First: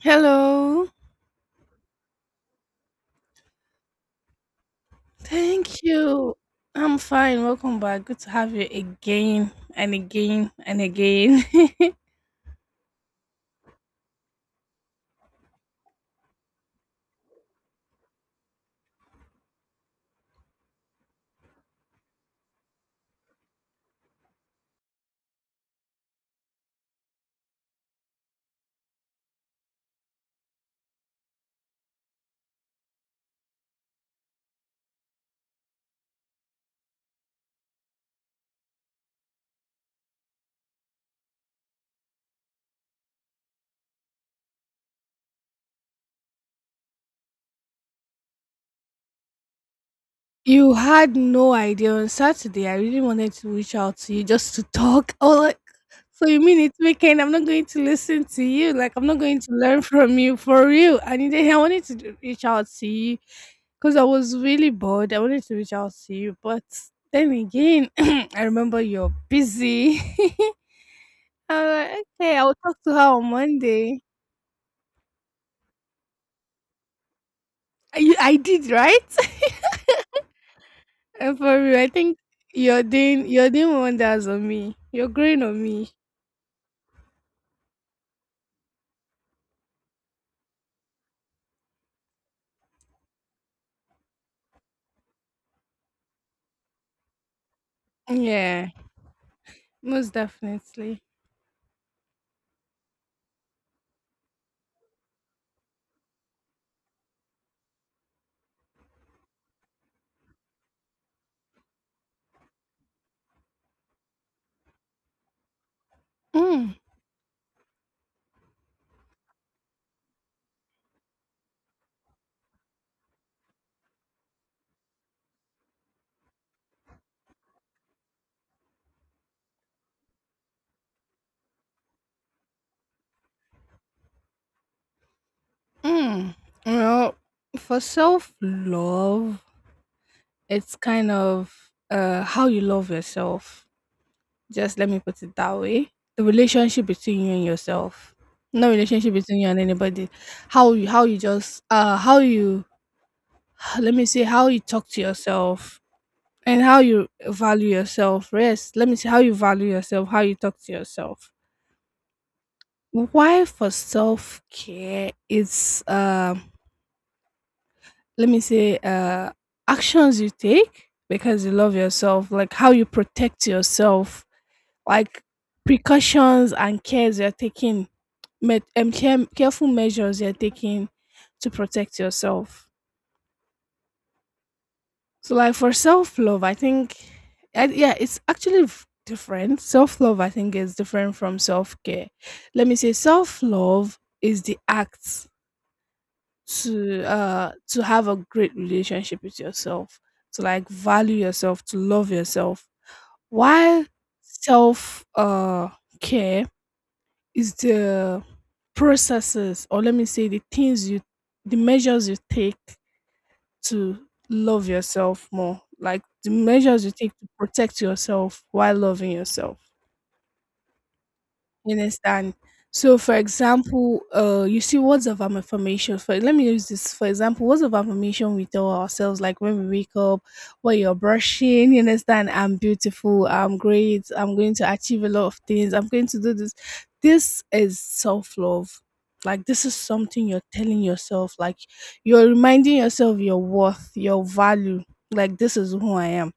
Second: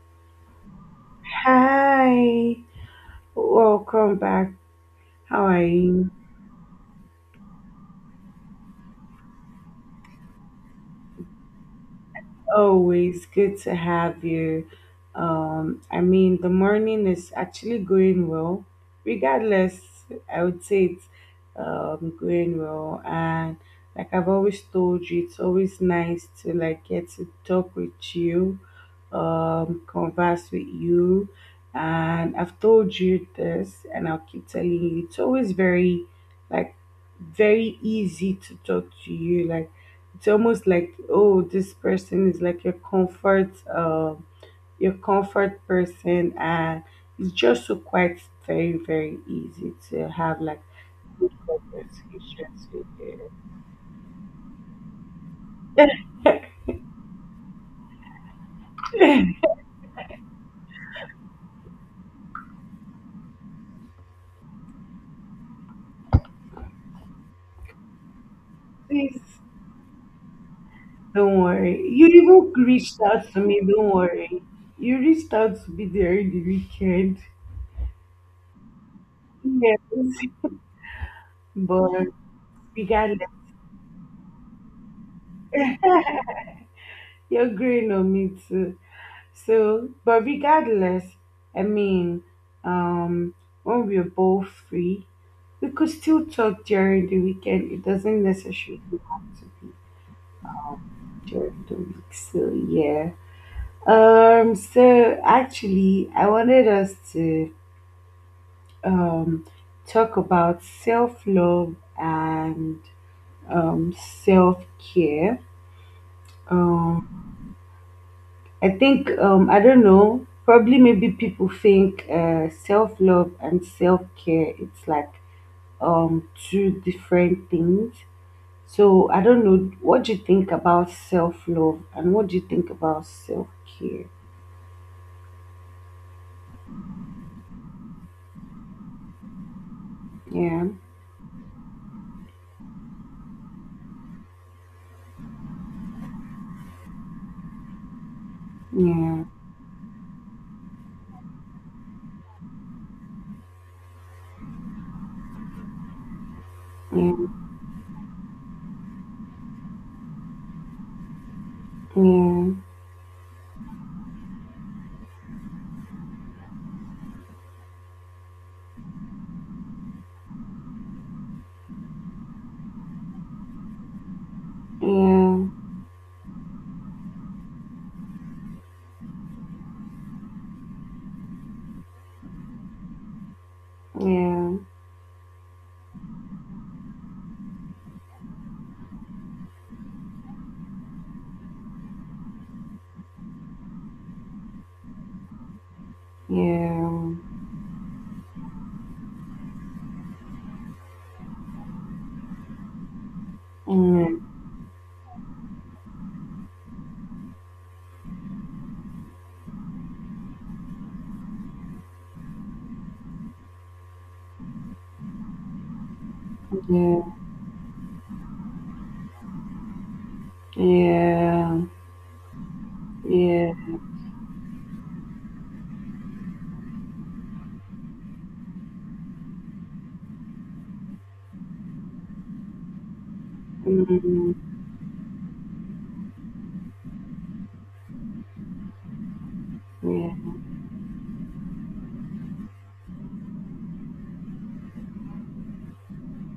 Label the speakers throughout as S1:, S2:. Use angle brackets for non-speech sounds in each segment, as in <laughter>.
S1: Hello.
S2: Hi, welcome back. How are
S1: Thank
S2: you?
S1: you. I'm fine. Welcome back. Good to have you again and again and again.
S2: Always good to have you. I mean, the morning is actually going well, regardless. I would say it's going well, and like I've always told you, it's always nice to like get to talk with you, converse with you, and I've told you this, and I'll keep telling you. It's always very like very easy to talk to you, like it's almost like, oh, this person is like your comfort person. And it's just so quite very very easy to have
S1: <laughs>
S2: like
S1: You had
S2: good
S1: no idea on Saturday.
S2: conversations
S1: I
S2: with
S1: really
S2: you.
S1: wanted to reach out to you just to talk. <laughs> Oh, like, so you mean it's weekend? I'm not going to listen to you. Like, I'm not going to learn from you for real. I wanted to reach out to you because I was really bored. I wanted to reach out to you, but then again, <clears throat> I remember you're
S2: Please
S1: busy. <laughs>
S2: don't
S1: I'm
S2: worry,
S1: like,
S2: you
S1: okay,
S2: even
S1: I'll talk to
S2: reached
S1: her on
S2: out to me. Don't
S1: Monday.
S2: worry, you reached out to be there in the weekend.
S1: I did, right? <laughs>
S2: Yes.
S1: And
S2: <laughs>
S1: for real, I
S2: But
S1: think you're
S2: regardless,
S1: doing you're doing wonders on me. You're growing on me.
S2: you're growing on me too. So, but regardless, I mean, um, when we are both free, we could still talk during the weekend. It doesn't
S1: Yeah,
S2: necessarily have to be
S1: most definitely.
S2: during the week. So yeah. So actually, I wanted us to um talk about self love and um self care.
S1: Mm.
S2: Um. I think I don't know. Probably maybe people think self love and self care it's like two different things. So I don't know. What do you think about self love and what do you think about self care?
S1: Mm. Well, for self love,
S2: Yeah,
S1: it's kind of how you love yourself. Just let me put it that way. The relationship between you and yourself, no relationship
S2: yeah,
S1: between you and anybody. How you just, how you, <sighs> let me see how you talk to yourself and how you
S2: yeah,
S1: value yourself. Rest. Let me see how you value yourself, how you talk to yourself.
S2: yeah, yeah,
S1: Why for self care is, let me say, actions you take because you love yourself, like how you protect yourself, like
S2: yeah,
S1: precautions and cares you're taking, careful measures you're taking to protect yourself.
S2: yeah,
S1: So, like for self love, I think, yeah, it's actually different. Self love, I think, is different from self care. Let me say, self love is the act to
S2: yeah,
S1: uh to have a great relationship with yourself, to like value yourself, to love yourself.
S2: yeah, yeah, yeah,
S1: While
S2: mm, yeah,
S1: self care is the processes, or let me say, the measures you take to love yourself more, like the measures you take
S2: mm,
S1: to protect yourself while loving yourself. You understand? So, for example, you see words of affirmation. For let me use this for example, words of affirmation we tell ourselves, like when we wake up, while you're brushing. You understand? I'm beautiful. I'm great. I'm going to achieve a lot of things. I'm going to do this. This is self love. Like this is something you're telling yourself. Like you're reminding yourself your worth, your value. Like this is who I am.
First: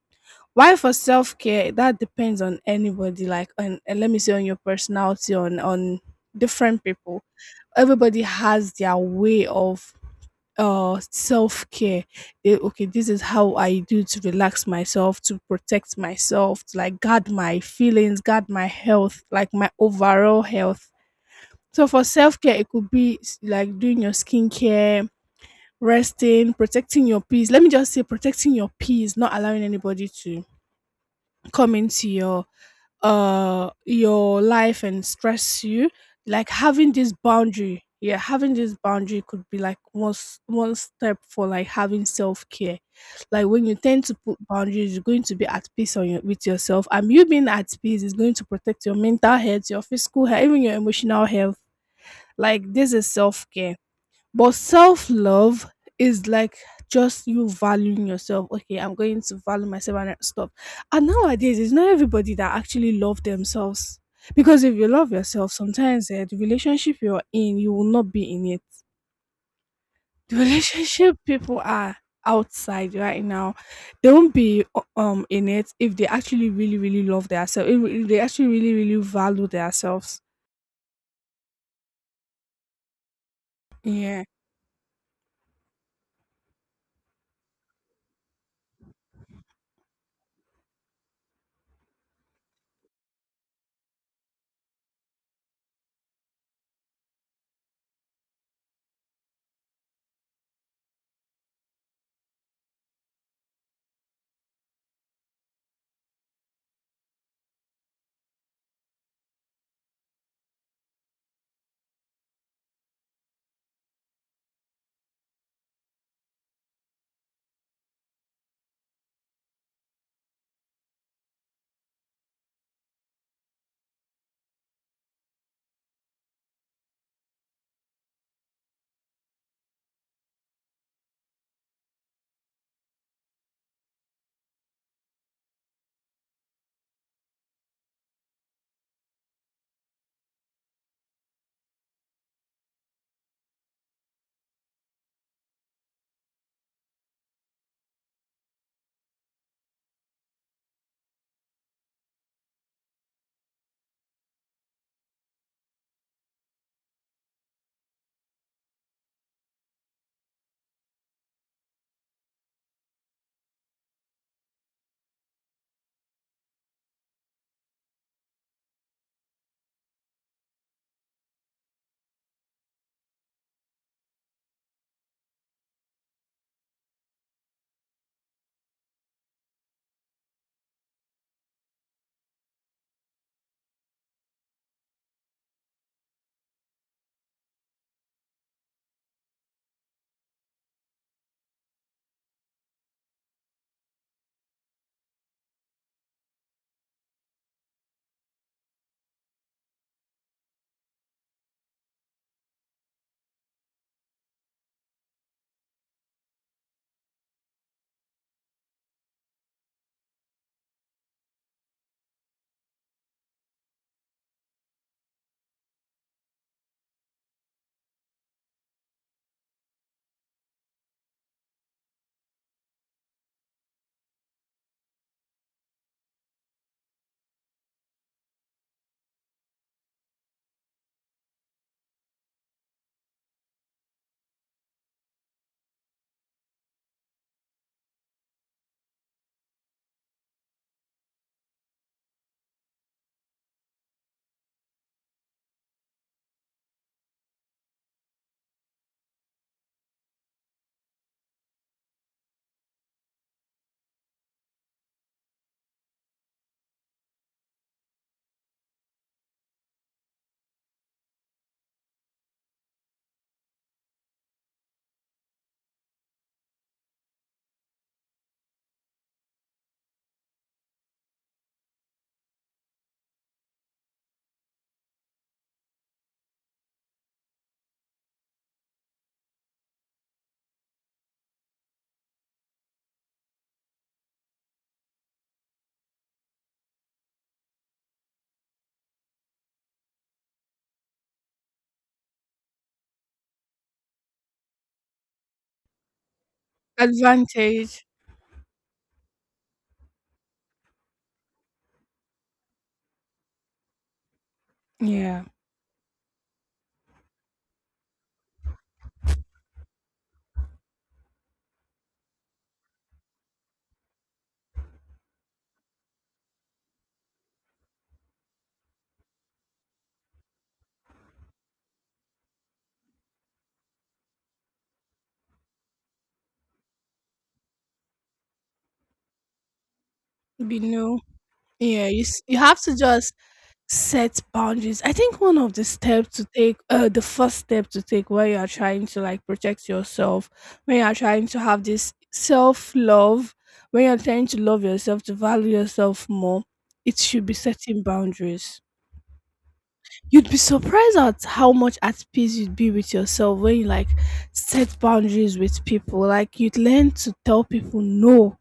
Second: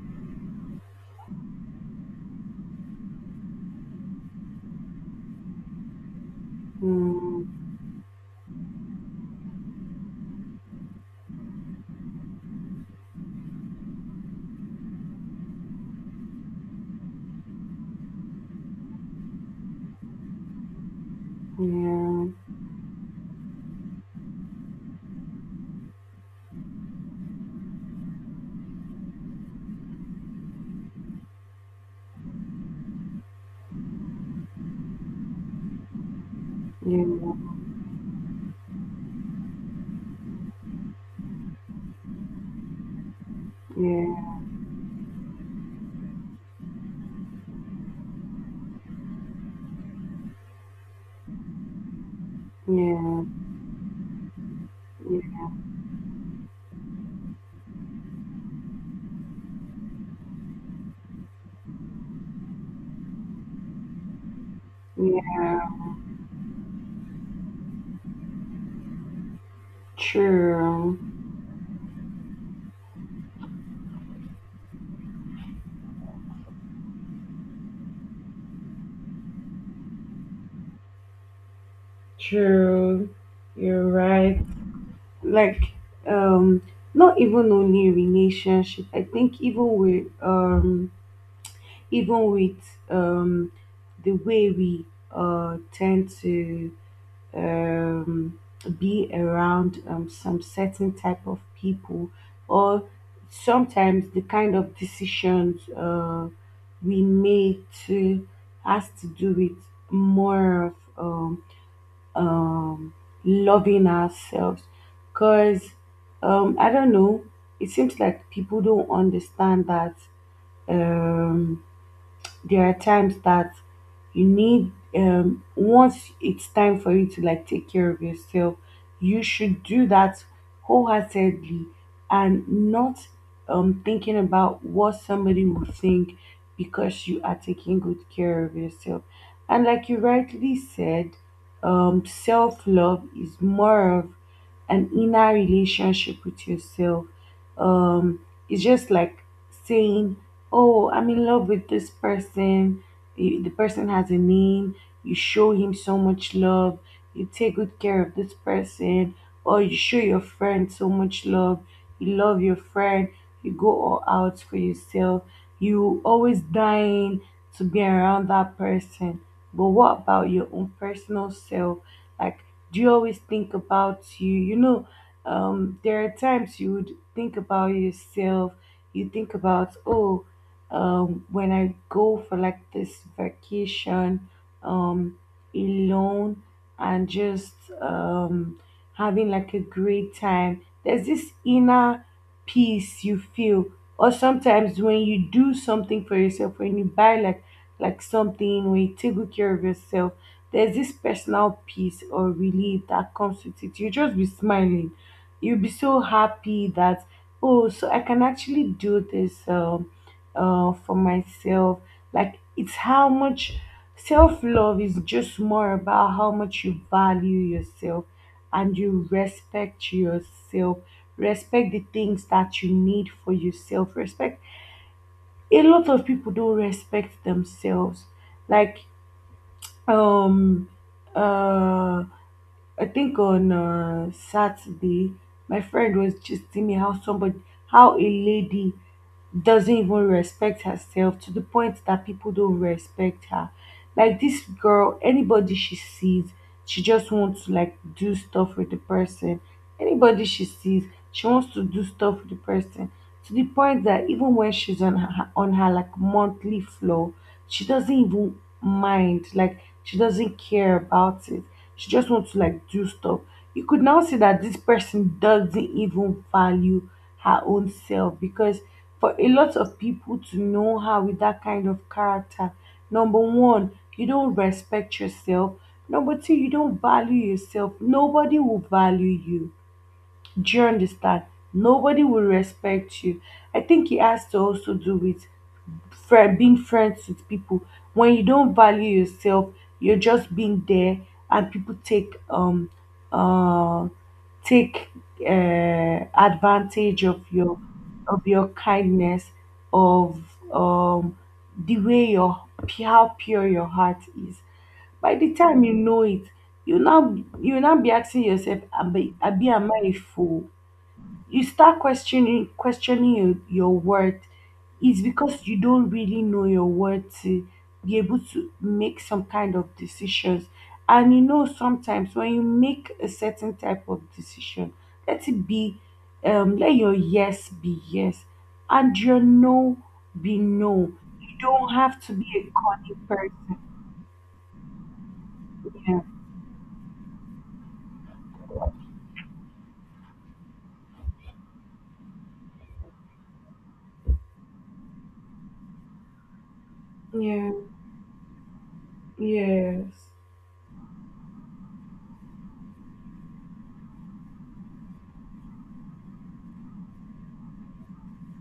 S1: Why for self care, that depends on anybody, like on and let me say on your personality, on different people. Everybody has their way of self care. Okay, this is how I do to relax myself, to protect myself, to like guard my feelings, guard my health, like my overall health. So for self care, it could be like doing your skincare, resting, protecting your peace. Let me just say protecting your peace, not allowing anybody to come into your life and stress you, like having this boundary, yeah, having this boundary could be like one step for like having self-care. Like when you
S2: yeah,
S1: tend to put
S2: yeah,
S1: boundaries, you're going to be at peace with yourself, and you being at peace is going to protect your mental health, your physical health, even your emotional health. Like
S2: yeah,
S1: this is
S2: yeah.
S1: self-care, but self
S2: Yeah.
S1: love is like just you valuing yourself. Okay, I'm going to value myself and stuff. And nowadays, it's not everybody that actually love themselves. Because if you love yourself,
S2: Yeah,
S1: sometimes the relationship you're in, you will not be in it. <laughs> The
S2: true,
S1: relationship people are outside right now, they won't be in it if they actually really really love themselves. If they actually really really value themselves.
S2: true. You're
S1: Yeah,
S2: right. Like, um, not even only relationship. I think even with the way we tend to um be around some certain type of people, or sometimes the kind of decisions we make to has to do with more of um, loving ourselves, because I don't know, it seems like people don't understand that. Um, there are times that you need, once it's time for you to like take care of yourself, you should do that wholeheartedly, and not thinking about what somebody will think, because you are taking good care of yourself. And like you rightly said, self-love is more of an inner relationship with yourself. um it's just like saying, oh, I'm in love with this person. The person has a name. You show him so much love. You take good care of this person. Or you show your friend so much love, you love your friend, you go all out for yourself, you always dying to be around that person. But what about your own personal self? Like, do you always think about you? You know There are times you would think about yourself. You think about, oh, when I go for like this vacation, um, alone, and just um, having like a great time, there's this inner peace you feel. Or sometimes when you do something for yourself, when you buy like something, when you take good care of yourself, there's this personal peace or relief that comes with it. You just be smiling. You'll be so happy that, oh, so I can actually do this. For myself. Like, it's how much self love is just more about how much you value yourself and you respect yourself. Respect the things that you need for yourself. Respect. A lot of people don't respect themselves. Like, um uh I think on Saturday my friend was just telling me how somebody, how a lady doesn't even respect herself to the point that people don't respect her. Like this girl, anybody she sees, she just wants to like do stuff with the person. Anybody she sees, she wants to do stuff with the person, to the point that even when she's on her like monthly flow, she doesn't even mind. Like, she doesn't care about it. She just wants to like do stuff. You could now see that this person doesn't even value her own self, because for a lot of people to know her with that kind of character, number one, you don't respect yourself. Number two, you don't value yourself. Nobody will value you. Do you understand? Nobody will respect you. I think it has to also do with friend being friends with people. When you don't value yourself, you're just being there, and people uh take advantage of your
S1: advantage.
S2: of your kindness, of um the way your, how pure your heart is. By
S1: Yeah,
S2: the time you know it, you now be asking yourself, abi abi am I a fool? You start questioning your worth, is because you don't really know your worth to be able to make some kind of decisions. And you know, sometimes when you make a certain type of decision, let it be, let your yes be yes, and your no be
S1: be
S2: no.
S1: no.
S2: You don't
S1: Yeah,
S2: have
S1: you
S2: to
S1: s-
S2: be
S1: you
S2: a
S1: have to
S2: cunning
S1: just
S2: person.
S1: set boundaries. I think one of the steps to take, the first step to take when you are trying to like protect yourself, when you are trying to have this self love, when you're trying to love yourself, to value yourself more, it should be
S2: Yeah,
S1: setting boundaries.
S2: yeah, yes,
S1: You'd be surprised at how much at peace you'd be with yourself when you like set boundaries with people. Like you'd learn to tell people no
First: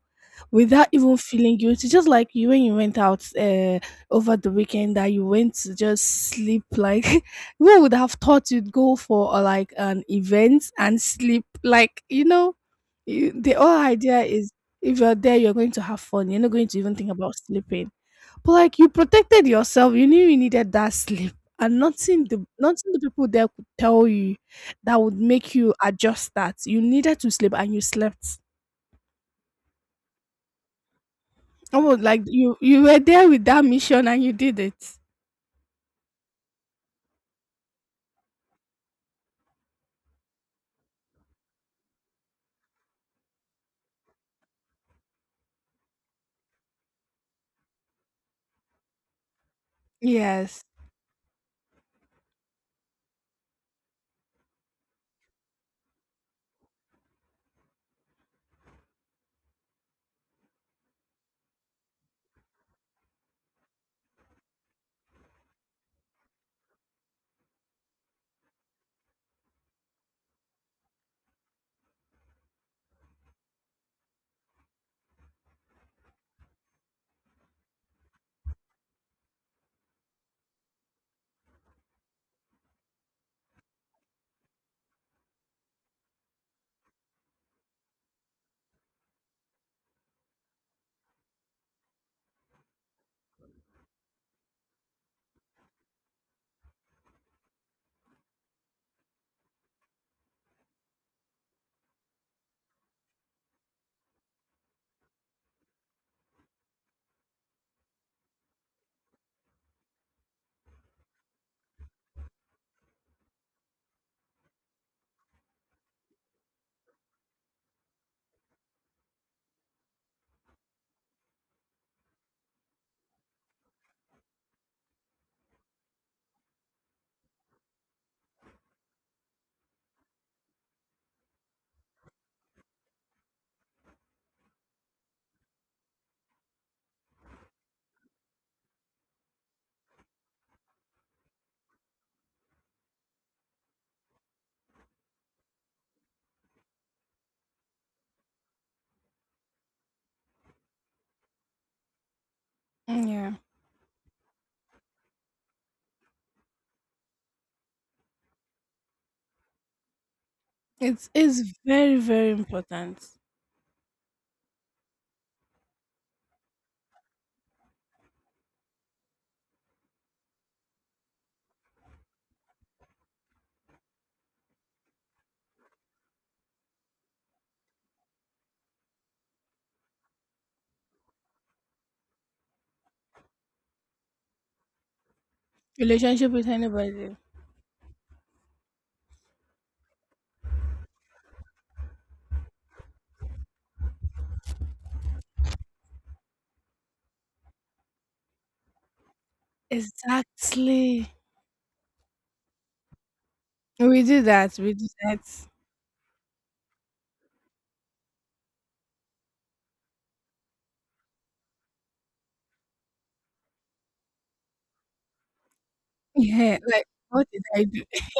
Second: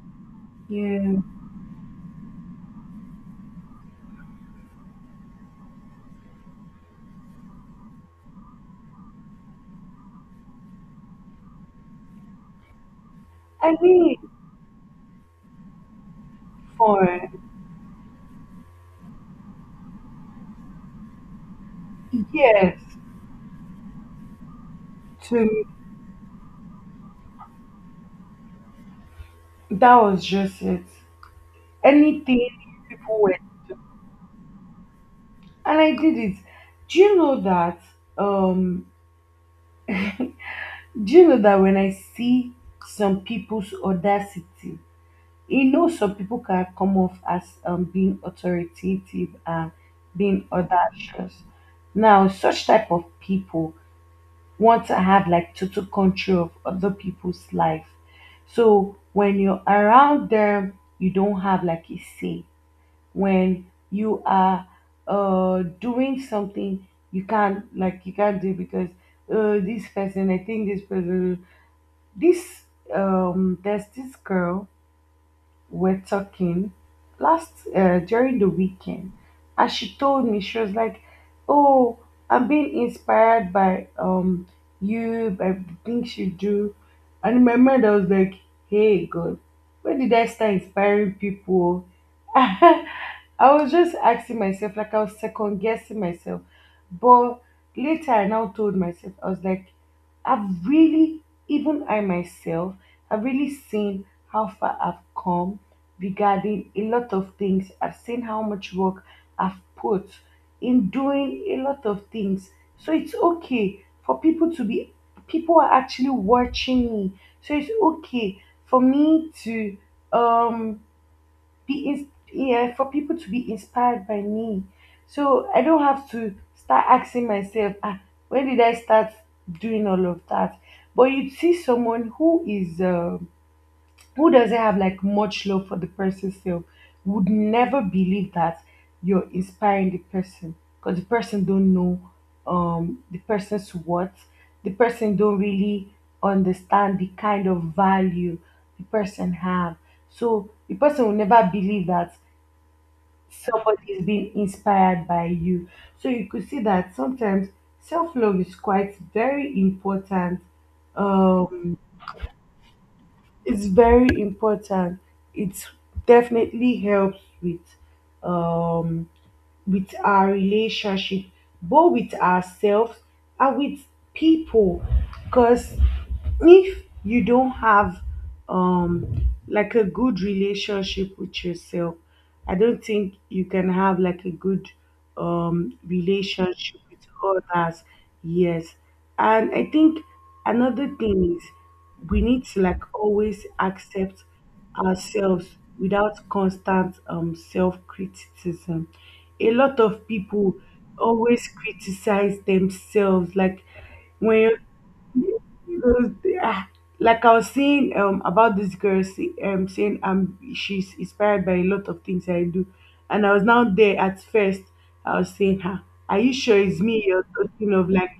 S1: without even
S2: yeah.
S1: feeling guilty, just like you when you went out, over the weekend, that you went to just sleep like <laughs> who would have thought you'd go for, like an event and sleep. Like, you, the
S2: I
S1: whole
S2: mean,
S1: idea is if you're there you're going to have fun, you're not going to even
S2: for
S1: think about sleeping, but like you protected yourself, you knew you needed that sleep, and nothing the
S2: yes
S1: nothing the people there could tell you that would make
S2: to
S1: you adjust that you needed to sleep, and you slept.
S2: that was just it.
S1: Oh, like
S2: Anything
S1: you were
S2: people
S1: there
S2: were,
S1: with that mission and you did it.
S2: and I did it. Do you know that? Um, do you know that when I see some people's audacity, some people can come off as being authoritative and being
S1: Yes.
S2: audacious. Now, such type of people want to have like total control of other people's life. So when you're around them, you don't have like a say when you are doing something you can't, like, you can't do, because this person, I think this person, this, there's this girl we're talking last, during the weekend, and she told me, she was like, oh, I'm being inspired by, you, by the things you do. And in my mind I was like, hey God, when did I start inspiring people? <laughs> I was just asking myself, like I was second guessing myself. But later I now told myself, I was like, I've really, even I myself, I've really seen how far I've come regarding a lot of things. I've seen how much work I've put in doing a lot of things. So it's okay for people to be, people are actually watching me. So it's okay for me to, um, be yeah, for people to be inspired by me. So I don't have to start asking myself, ah, when did I start doing all of that? But you see someone who is, who doesn't have like much love for the person self would never believe that you're inspiring the person, because the person don't know, the person's what, the person don't really understand the kind of value the person have, so the person will never believe that
S1: Yeah.
S2: somebody's being inspired by you. So you could see that sometimes self love is quite very important.
S1: It's
S2: Um,
S1: very, very important.
S2: it's very important. It definitely helps with um, our relationship, both with ourselves and with people. Because if you don't have like a good relationship with yourself, I don't think you can have like a good
S1: Relationship with
S2: relationship with
S1: anybody.
S2: others. Yes. And I think another thing is, we need to like always accept ourselves without constant self criticism. A lot of people
S1: Exactly.
S2: always criticize themselves, like
S1: We do
S2: when
S1: that. We do that.
S2: you know, ah, like I was saying, about this girl saying, she's inspired by a lot of things I do, and I was now there at first. I was saying, "Huh, are you
S1: Yeah.
S2: sure
S1: <laughs>
S2: it's
S1: Like
S2: me
S1: what
S2: you're
S1: did I
S2: talking
S1: do?
S2: of?" Like,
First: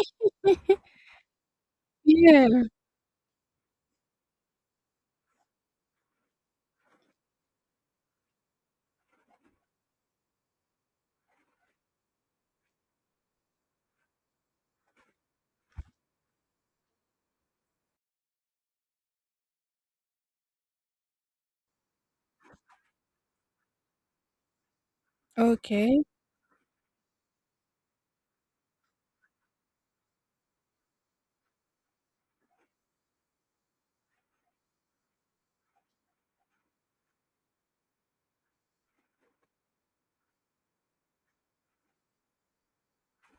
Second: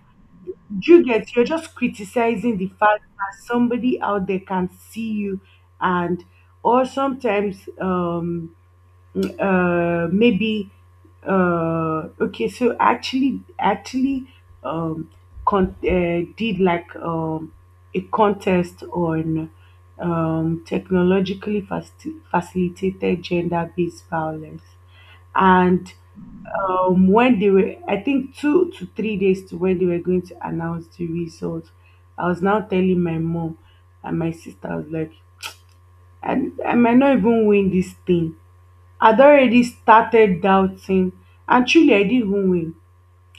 S2: do you get, you're just
S1: <laughs>
S2: criticizing
S1: Yeah.
S2: the fact that somebody out there can see you. And or sometimes, maybe, okay, so actually, um, did like, a contest on, technologically facilitated gender-based violence. And
S1: Okay.
S2: when they were, I think, 2 to 3 days to when they were going to announce the results, I was now telling my mom and my sister. I was like, i, I might not even win this thing. I'd already started doubting, and truly, I didn't even win.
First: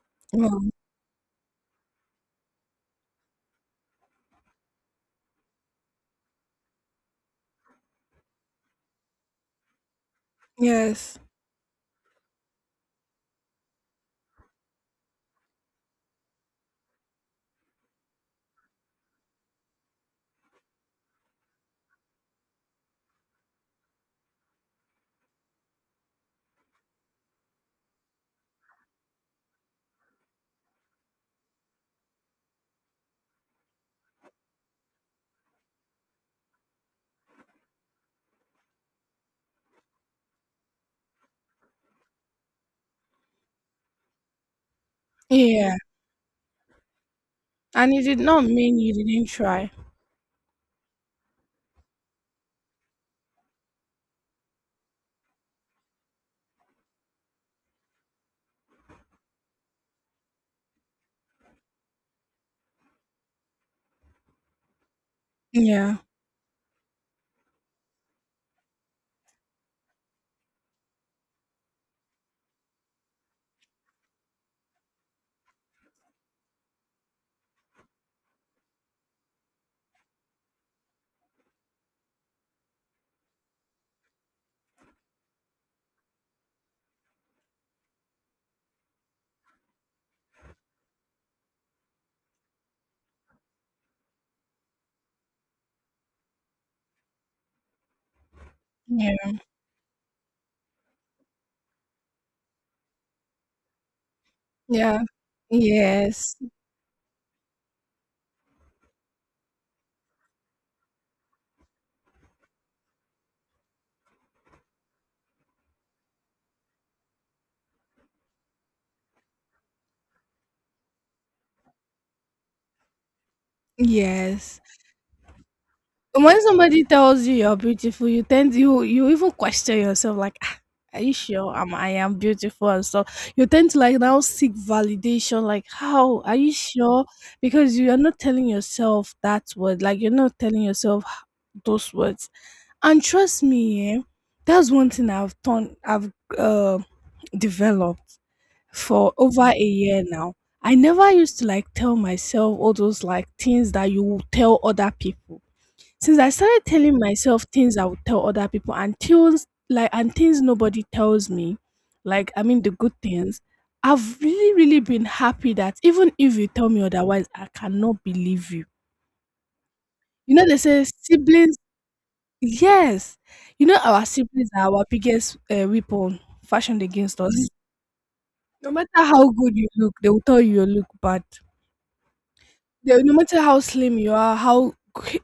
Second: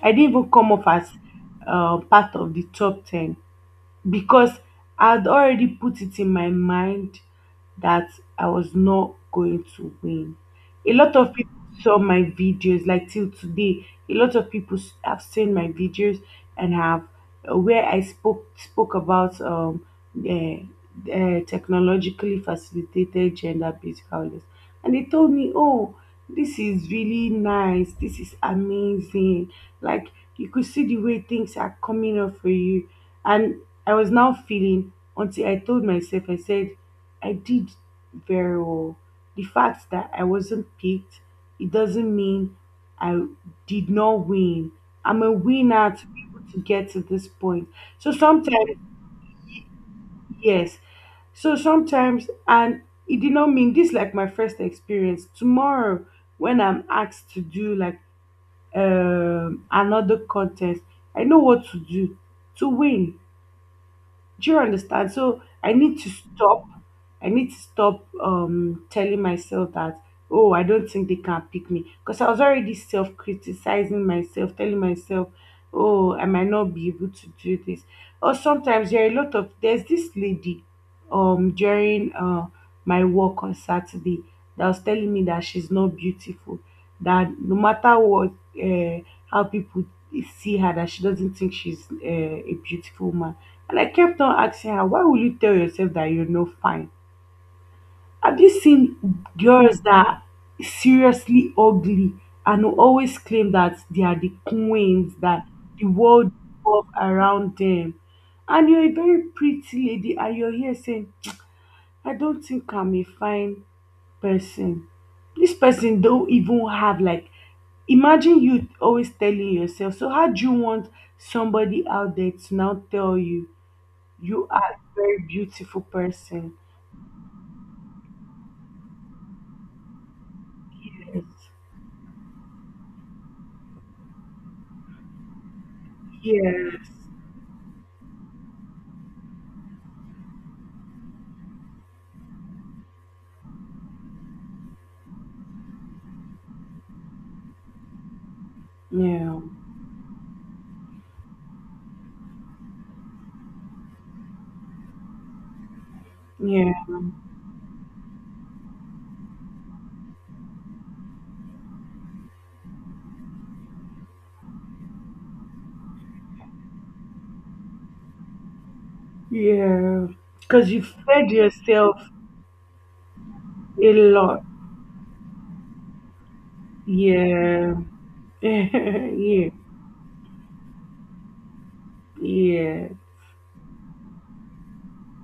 S2: I didn't even
S1: Well,
S2: come up as, part of the top 10, because I'd already put it in my mind that I was not going to win. A lot
S1: yes.
S2: of people saw my videos, like till today, a lot of people have seen my videos, and have, where I spoke about, uh, technologically facilitated gender-based violence, and they told me, "Oh, this is really nice. This is amazing. Like, you could see the way things are coming up for you." And I was now feeling, until I told myself, I said, I did very well. The fact that I wasn't picked, it doesn't mean I did not win. I'm a
S1: Yeah.
S2: winner to be able to get to this point.
S1: And it
S2: So
S1: did not
S2: sometimes,
S1: mean you didn't try.
S2: yes, so sometimes, and it did not mean this, like my first experience. Tomorrow, when I'm asked to do like, another contest. I know what to do to win. Do you understand? So I
S1: Yeah.
S2: need to stop. I need to stop telling myself that, oh, I don't think they can pick me, because I was already self criticizing myself, telling myself, oh, I might not be able to do this. Or sometimes there are a lot of there's this lady during my work on Saturday that was telling me that she's not beautiful. That no matter what, uh, how people see her, that she doesn't think she's a beautiful woman. And I kept on asking her, why will you tell yourself that you're not fine? Have you seen
S1: Yeah.
S2: girls that are seriously ugly and who always claim that they are the
S1: Yeah.
S2: queens, that the world
S1: Yes.
S2: revolves around them? And you're a very pretty lady and you're here saying, I don't think I'm a fine person. This person don't even have, like, imagine you always telling yourself. So how do you want somebody out there to now tell you you
S1: Yes.
S2: are a very beautiful
S1: And when
S2: person?
S1: somebody tells you you're beautiful, you tend, you even question yourself like, "Ah, are you
S2: Yes.
S1: sure I am beautiful and stuff?" You tend to like now seek validation like, how are you
S2: Yes.
S1: sure? Because you are not telling yourself that word, like you're not telling yourself those words. And trust me, that's one thing I've done. I've, uh, developed for
S2: Yeah.
S1: over a year now. I never used to like tell myself all those like things that you will tell other people. Since I started
S2: Yeah.
S1: telling myself things I would tell other people, and things nobody tells me, like I mean the good things, I've really, really been happy that even if you tell me otherwise, I cannot believe you.
S2: Yeah.
S1: You know, they
S2: Because you
S1: say
S2: fed
S1: siblings.
S2: yourself
S1: Yes. You know
S2: a
S1: our
S2: lot.
S1: siblings are our biggest, weapon fashioned against us. Mhm.
S2: Yeah. <laughs>
S1: No matter how
S2: yeah.
S1: good you look, they will tell you you look bad.
S2: Yeah.
S1: No matter how slim you are, how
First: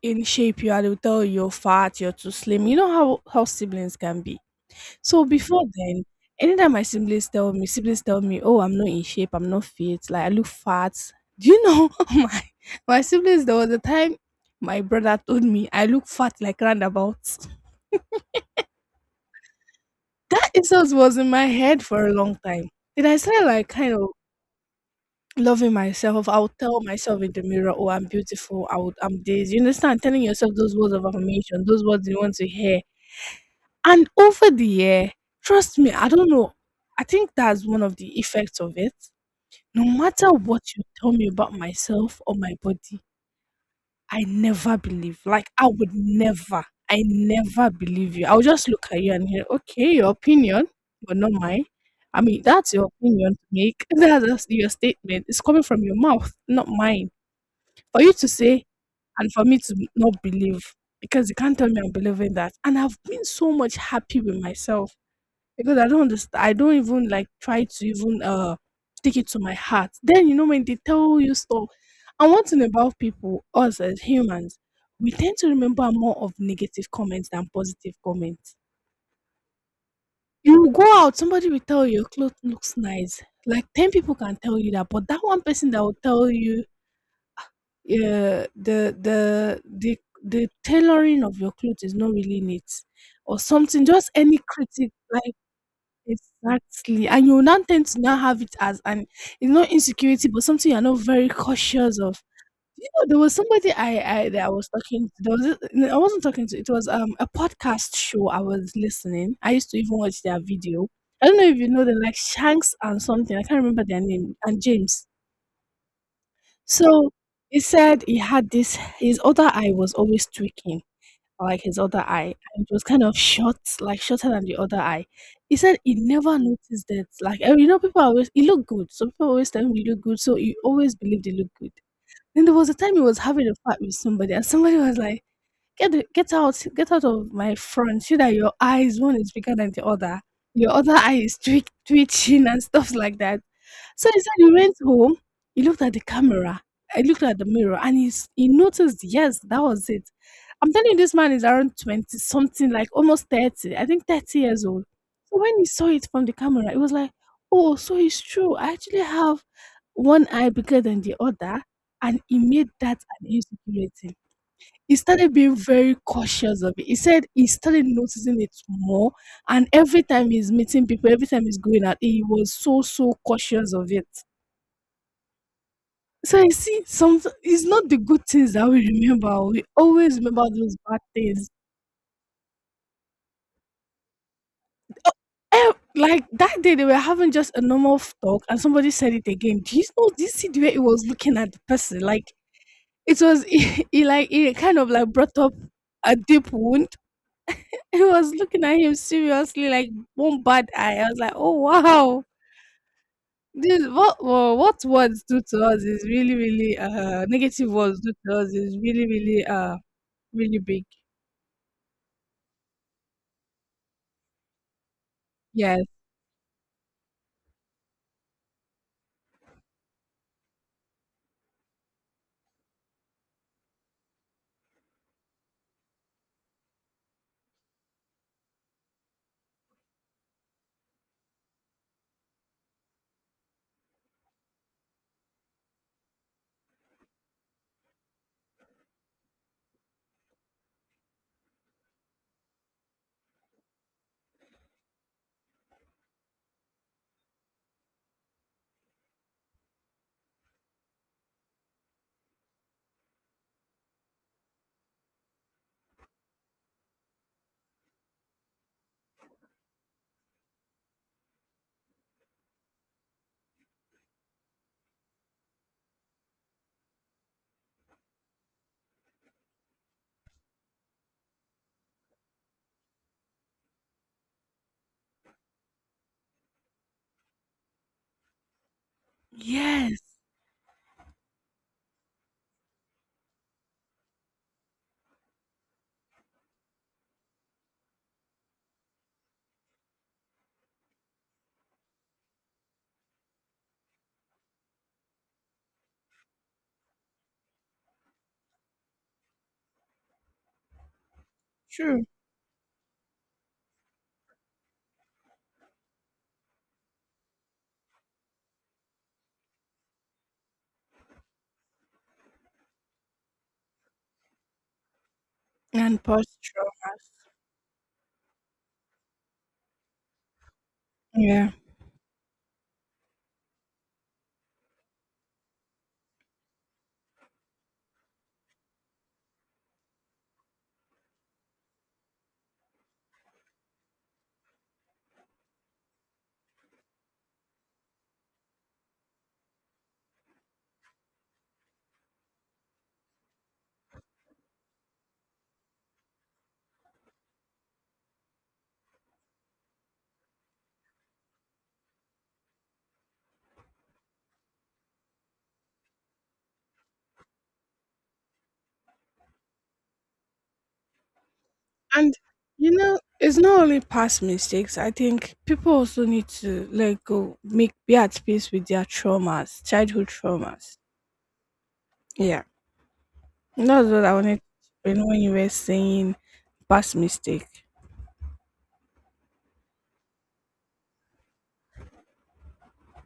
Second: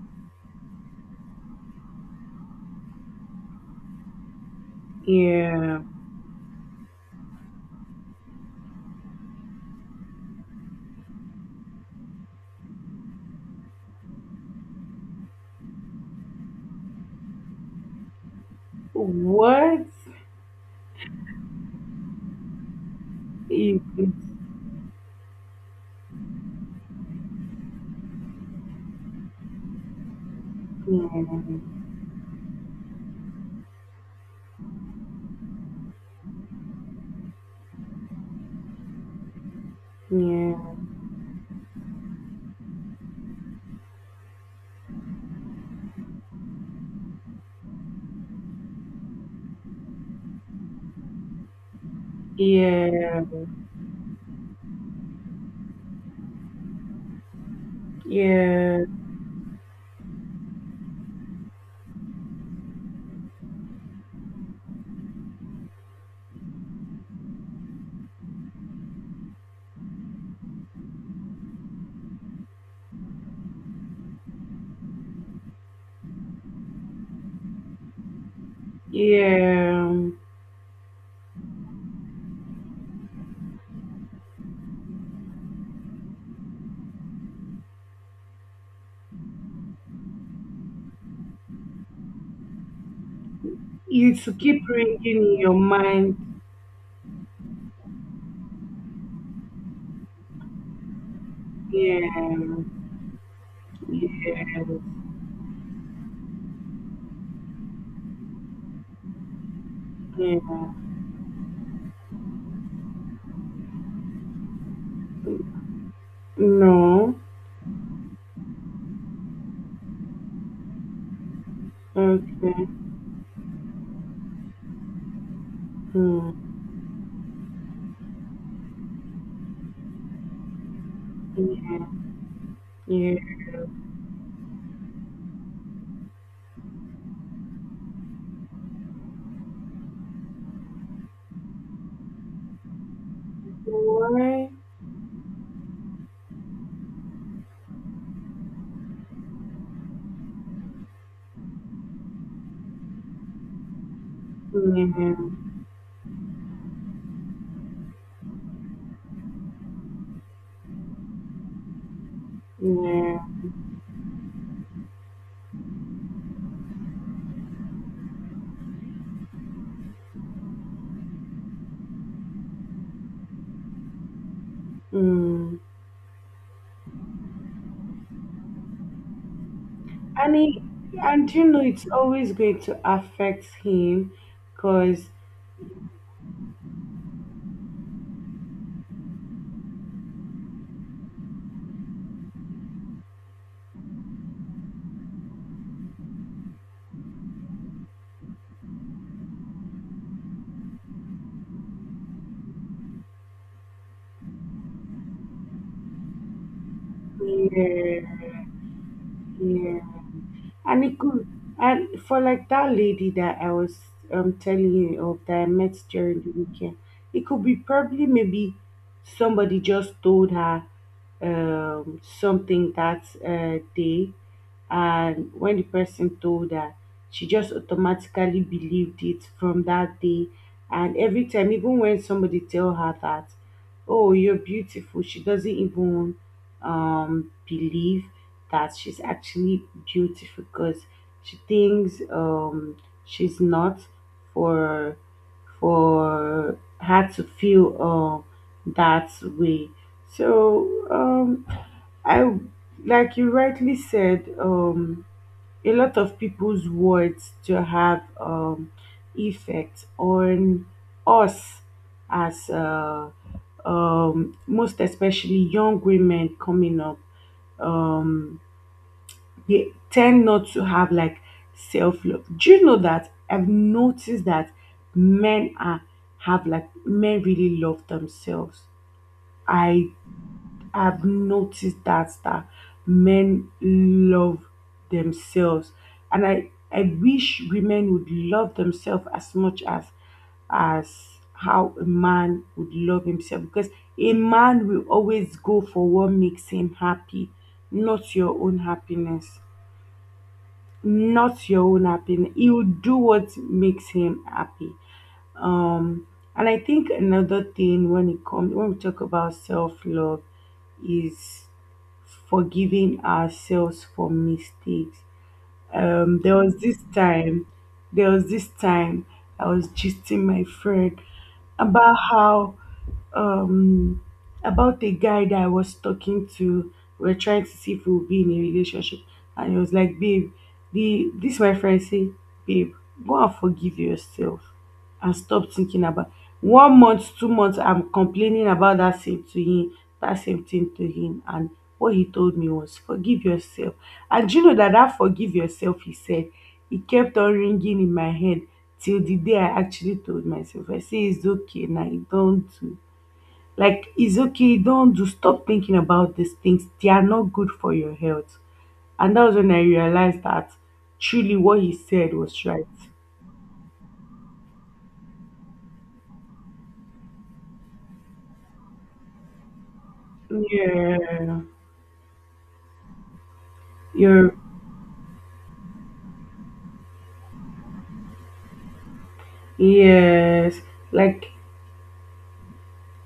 S1: in shape you are, they will tell you you're fat, you're too slim. You know how siblings can be. So before
S2: Yeah.
S1: then, anytime my siblings tell me, oh, I'm not in shape, I'm not fit, like I look fat. Do you know <laughs> my my siblings? There was a time my brother told me I look fat, like roundabout.
S2: What?
S1: That insult was in my head for a long time. Then I started like
S2: Is
S1: kind of loving myself. I would tell myself in the mirror, "Oh, I'm beautiful. I would, I'm this." You understand? Telling yourself those words of affirmation,
S2: this?
S1: those words you want to hear. And over the year, trust me, I don't know. I think that's one of the effects of it. No matter
S2: Yeah.
S1: what you tell me about myself or my body, I never believe. Like I would never, I never believe you. I'll just look at you and hear, okay, your opinion, but not mine. I mean, that's your
S2: Yeah,
S1: opinion to make. <laughs> That's your statement. It's coming from your mouth, not mine. For you to say
S2: yeah,
S1: and for me to not believe, because you can't tell me I'm believing that. And I've been so much happy with myself because I don't understand. I don't even like try to even take it to my heart. Then you know when they tell you stuff, and one thing about people, us as humans, we tend to remember more of negative comments than positive comments.
S2: yeah.
S1: You will go out, somebody will tell you your clothes looks nice. Like 10 people can tell you that, but that one person that will tell you, uh, the the the the tailoring of your clothes is not really neat or something. Just
S2: It's
S1: any
S2: keep
S1: critic,
S2: ringing
S1: like.
S2: in your mind.
S1: Exactly. And you will now tend to now have it as, an it's not insecurity, but something you're not very cautious
S2: Yeah,
S1: of. You know, there was somebody I
S2: yeah,
S1: that I was talking to. There was no, I wasn't talking to. It was a podcast show I was listening. I used to even watch their
S2: yeah.
S1: video. I don't know if you know them, like Shanks and something. I can't remember their name, and James. So
S2: No.
S1: he said he had this. His other eye was always tweaking, or like his other eye, and
S2: Okay.
S1: it was kind of short, like shorter than the other eye. He said he never
S2: Hmm.
S1: noticed that. Like, and you know, people are always, he looked good. So people always tell him he looked good. So he always believed he looked good. Then there was a time he was
S2: Yeah.
S1: having a fight with somebody, and somebody was like, Get out, get out of my front. See that your eyes one is bigger than the other. Your other eye is twitching and stuff like that." So he said
S2: Why?
S1: he went home, he looked at the camera, he looked at the mirror, and he noticed, yes, that was it. I'm telling you, this man is around 20 something, like almost 30, I think 30 years old.
S2: Yeah,
S1: So when he saw it from the camera, it was like, oh, so it's true. I actually have one eye bigger than the other. And he made that
S2: yeah.
S1: an insecurity. He started being very cautious of it. He said he started noticing it more. And every time he's meeting people, every time he's going out, he was so, so cautious of it.
S2: Mm.
S1: So I see some it's not the good things that we remember. We always
S2: And
S1: remember
S2: he,
S1: those bad
S2: and you
S1: things.
S2: know, it's always going to affect him, cause
S1: Like that day they were having just a normal talk, and somebody said it again. Do you see the way it was looking at the person? Like it was <laughs> He, like, it kind of like brought up a deep wound. He was looking at him seriously like one bad eye. I was like, oh wow. This, what words do to us is really, really, negative words
S2: yeah.
S1: do to us is really, really,
S2: Yeah.
S1: really
S2: And
S1: big.
S2: it could, and for like that lady that I was telling you of, that I
S1: Yeah.
S2: met during the weekend, it could be probably maybe somebody just told her something that day, and when the person told her, she just automatically believed it from that day. And every time, even when somebody tell her that, oh, you're beautiful, she doesn't even believe that she's actually beautiful, because she thinks she's not for for her to feel that way. So I, like you rightly said. A lot of people's words to have effect on us as most especially young women coming up, um, they tend not to have like self-love. Do you know that I've noticed that men are, have like, men really love themselves? i
S1: Yes,
S2: I've noticed that, that men love themselves, and I wish women would love themselves as much as how a man would love himself, because a man will always go for what makes him happy, not your own happiness. Not your own
S1: true.
S2: happiness. He will do what makes him happy. Um and I think another thing when it comes, when we talk about self love, is forgiving ourselves for mistakes.
S1: And
S2: Um, there was
S1: posture.
S2: this time, there was this time I was gisting my friend
S1: Yeah.
S2: about how, um about a guy that I was talking to. We are trying to see if we'll be in a relationship, and he was like, "Babe, the, this my friend say, babe, go and forgive yourself," and stop thinking about one month, two months. I'm complaining about that same to him, that same thing to him. And what he told me was, forgive yourself. And do you know that that forgive yourself, he said, it kept on ringing in my head till the day I actually told myself, I say, it's okay now, you don't do. Like, it's okay, you don't do. Stop thinking about these things. They are not good for your health. And that was when I realized that truly what he
S1: And
S2: said was right.
S1: you know, it's not only past mistakes. I think people also need to let go, make be at peace with their traumas, childhood traumas.
S2: Yeah,
S1: Yeah. That's what I
S2: you're.
S1: wanted to know, when you were saying past mistake.
S2: Yes, like,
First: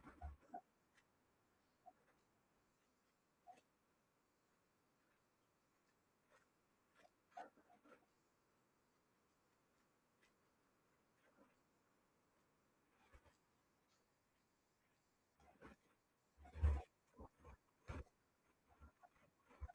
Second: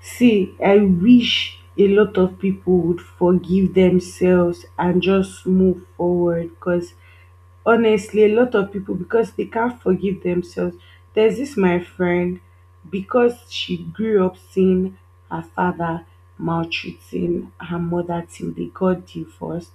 S2: see, I wish a lot of people would forgive themselves and just move forward, because honestly, a lot of people, because they can't forgive themselves. There's this my friend, because she grew up seeing her father maltreating her mother till they got divorced.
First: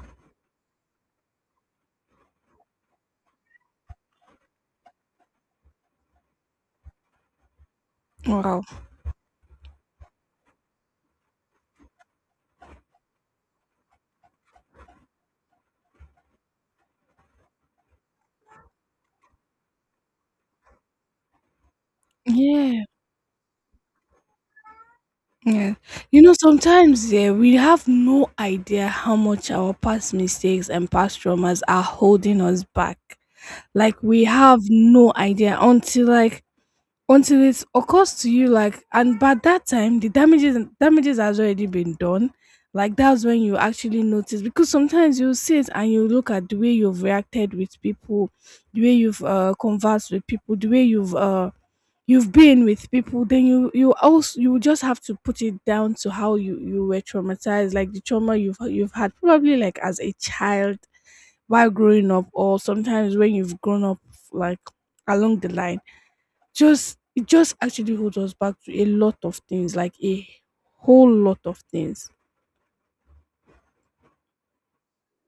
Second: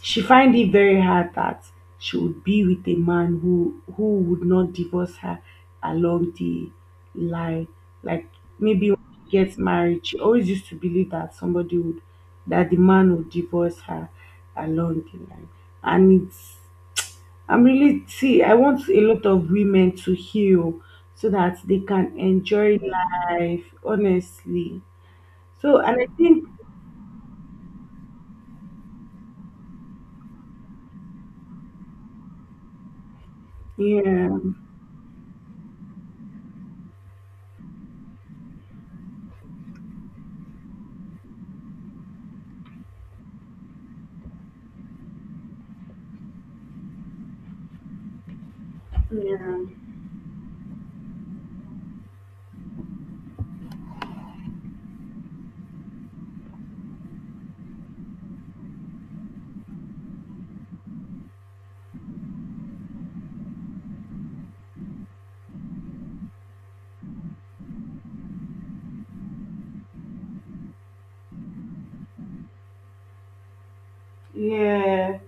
S2: She find it very hard that she would be with a man who would not divorce her along the line. Like,
S1: Wow.
S2: maybe when she gets married, she always used to believe that somebody would, that the man would divorce her along the line. And it's, I'm really, see, I want a lot of women to heal so that they can enjoy
S1: Yeah.
S2: life, honestly.
S1: Yeah.
S2: So, and I
S1: You know,
S2: think,
S1: sometimes yeah, we have no idea how much our past mistakes and past traumas are holding us back. Like we
S2: yeah.
S1: have no idea until it occurs to you, like, and by that time the damages has already been done. Like that's when you actually notice, because sometimes you see it and you look at the way you've reacted with people, the way you've,
S2: Yeah.
S1: conversed with people, the way you've been with people. Then you just have to put it down to how you were traumatized, like the trauma you've had probably like as a child while growing up, or sometimes when you've grown up, like along the line. Just it just actually holds us back to a lot of things, like a whole lot of things.
S2: Yeah.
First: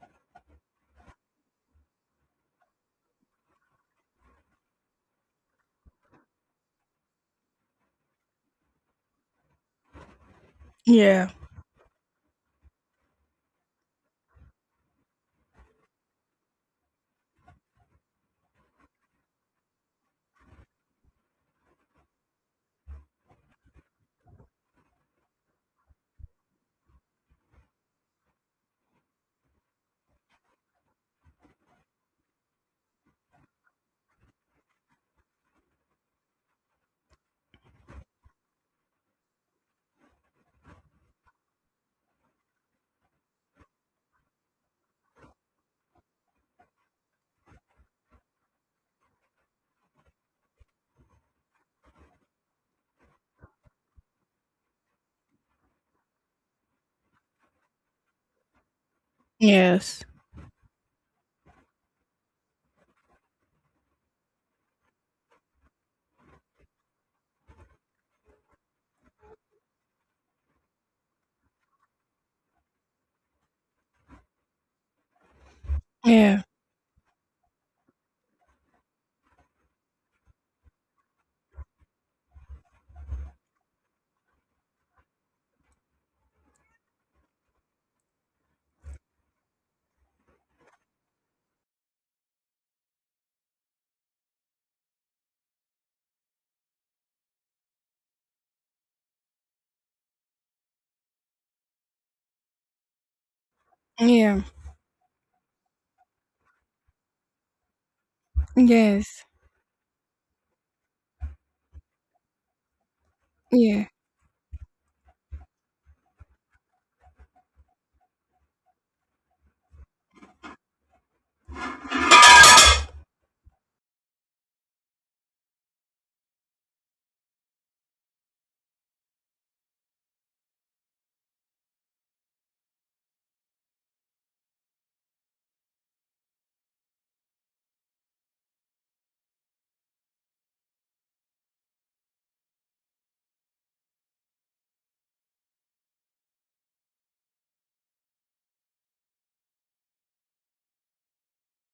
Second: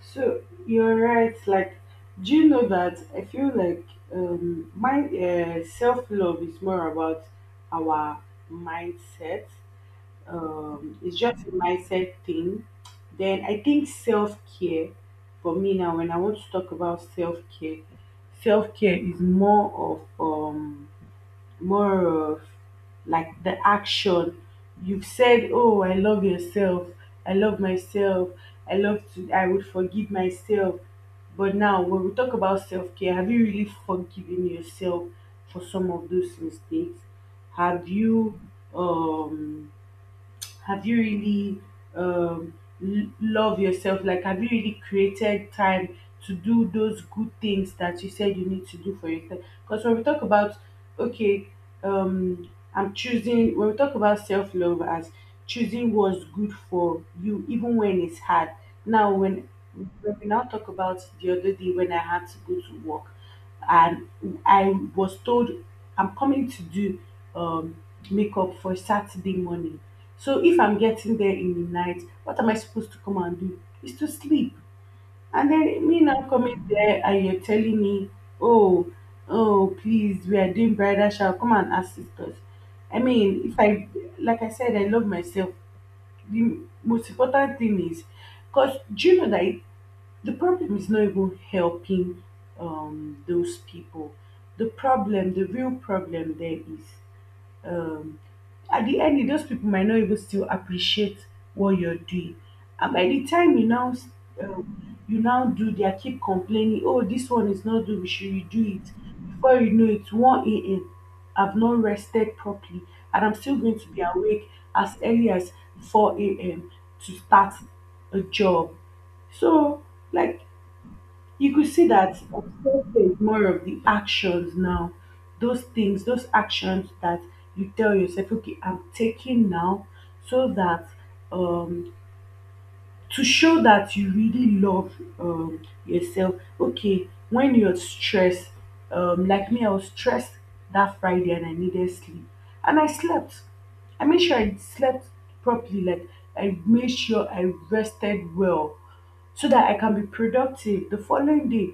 S2: So you're right. Like, do you know that I feel like my self love is more about our mindset. It's
S1: Yeah.
S2: just a mindset thing. Then I think self care for me now. When I want to talk about self care is more of more of like the action. You've said, oh, I love yourself. I love myself. I love to, I would forgive myself. But now, when we talk about self care, have you really forgiven yourself for some of those mistakes? Have you, um, have you really um, love yourself? Like, have you really created time to do those good things that you said you need to do for yourself? Because when we talk about, okay, I'm choosing, when we talk about self love as choosing what's good for you, even when it's hard. Now,
S1: Yes.
S2: when we now talk about the other day when I had to go to work, and I was told I'm coming to do um, makeup for Saturday morning. So if I'm getting there in the night, what am I supposed to come and do? Is to sleep. And then me now
S1: Yeah.
S2: coming there and you're telling me, oh, oh, please, we are doing bridal shower. Come and assist us. I mean, if I, like I said, I love myself. The most important thing is, because do you know that the problem is not even helping those people. The real problem there is um at the end those people might not even still appreciate what you're doing. And by the time you now
S1: Yeah.
S2: you now do, they are keep complaining, oh, this one is not doing. Should you do it?
S1: Yes.
S2: Before you know it, 1 a.m, I've not rested properly, and I'm still going
S1: Yeah.
S2: to be awake as early as 4 a.m to start a job. So, like, you could see that obsessed is more of the actions now, those things, those actions that you tell yourself, okay, I'm taking now, so that, um to show that you really love yourself. Okay, when you're stressed, like me, I was stressed that Friday and I needed sleep. And I slept. I made sure I slept properly. Like, I made sure I rested well so that I can be productive the following day.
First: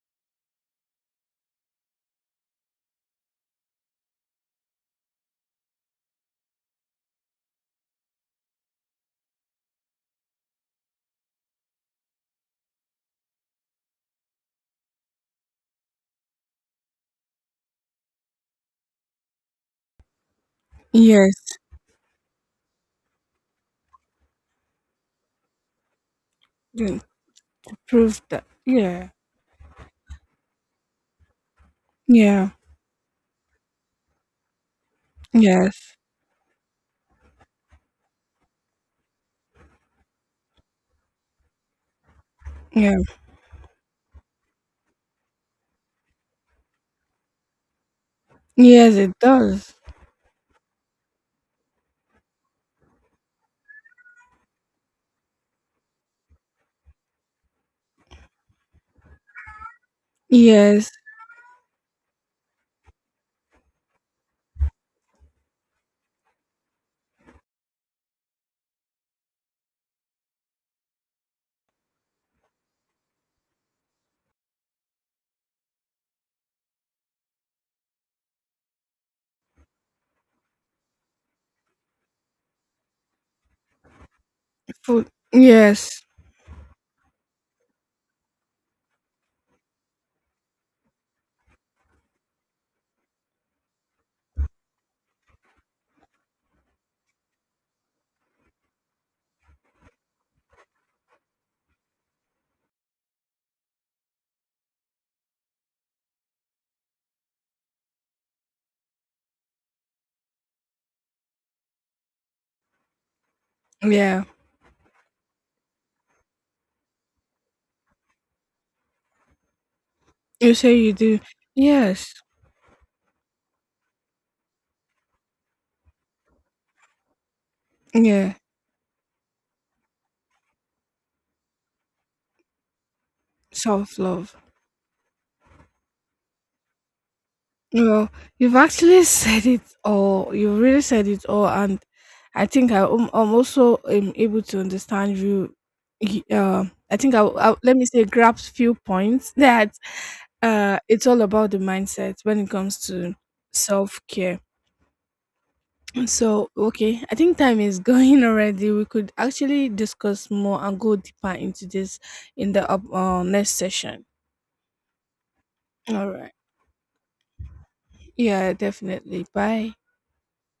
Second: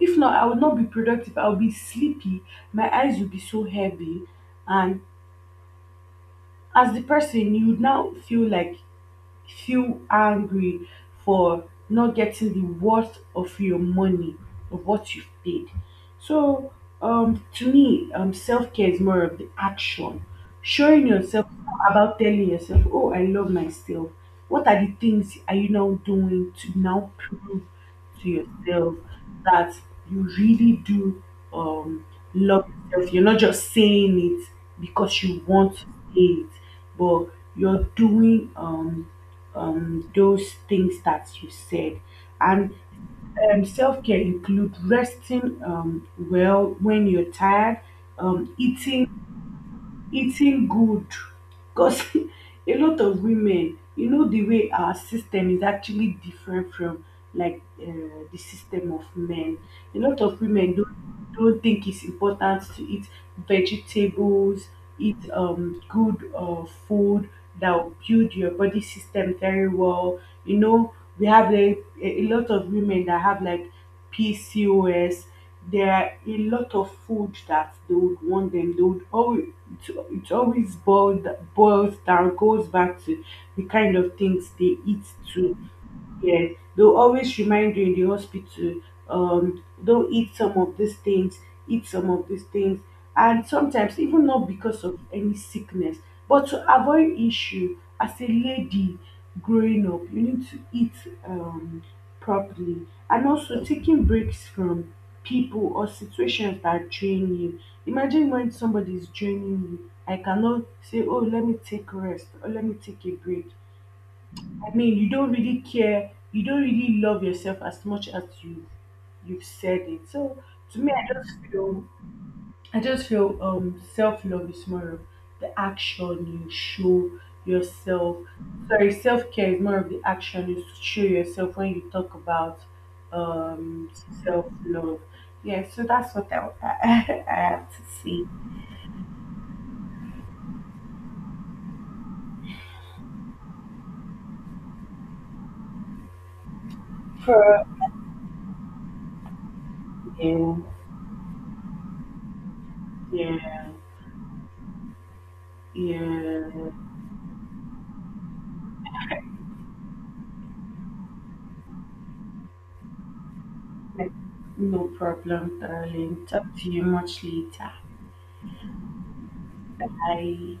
S2: If not, I will not be productive. I'll be sleepy. My eyes will be so heavy. And as the person, you would now feel like feel angry for not getting the worth of your money, of what you've paid. So to me, self-care is more of the action, showing
S1: Yes.
S2: yourself, about telling yourself, oh, I love myself. What are the things are you now doing to
S1: Yeah.
S2: now prove
S1: Prove
S2: to
S1: that,
S2: yourself
S1: yeah.
S2: that you really do um
S1: Yeah.
S2: love yourself? You're not just saying it because you want to
S1: Yes.
S2: say it, but you're doing those things that you said. And
S1: Yeah.
S2: self care includes resting well when you're tired, um,
S1: Yes, it
S2: eating
S1: does.
S2: eating good, because <laughs> a lot of women, you know, the way our system is actually different from like the system of men, a lot of women
S1: Yes.
S2: don't think it's important to eat vegetables, eat good food that will build your body system very well. You know, we have like a lot of women that have like pcos. There are a lot of food that they would want them, they would always, it always boiled boils down, goes back to the kind of things they eat
S1: Food.
S2: too.
S1: Yes.
S2: Yeah, they'll always remind you in the hospital, don't eat some of these things, eat some of these things. And sometimes, even not because of any sickness, but to avoid issue, as a lady growing up, you need to eat um, properly. And also taking breaks from people or situations that drain you. Imagine when somebody is draining you. I cannot say, oh, let me take rest, or let me take a break.
S1: Yeah.
S2: I mean, you don't really care, you don't really love yourself as much as you you've said it. So
S1: You say
S2: to
S1: you
S2: me,
S1: do. Yes.
S2: I just feel self love is more of the action you show yourself.
S1: Yeah.
S2: Sorry, self care is more of the action you show yourself when you talk about um
S1: Self love.
S2: self love. Yeah, so that's what I, <laughs> I, have to
S1: Well,
S2: say.
S1: you've actually <laughs> said it all. You really said it all, and I think I, am I'm also am able to understand you. Y- Uh, I think I
S2: For
S1: let me say, grasp few points <laughs> that,
S2: you.
S1: it's all about the mindset when it comes to
S2: Yeah,
S1: self care. <clears throat> So
S2: yeah.
S1: okay, I think time is <laughs> going already. We could actually discuss more and go deeper into this in the next session.
S2: Like, no problem,
S1: All
S2: darling.
S1: right.
S2: Talk to you much later.
S1: Yeah, definitely. Bye.
S2: Bye.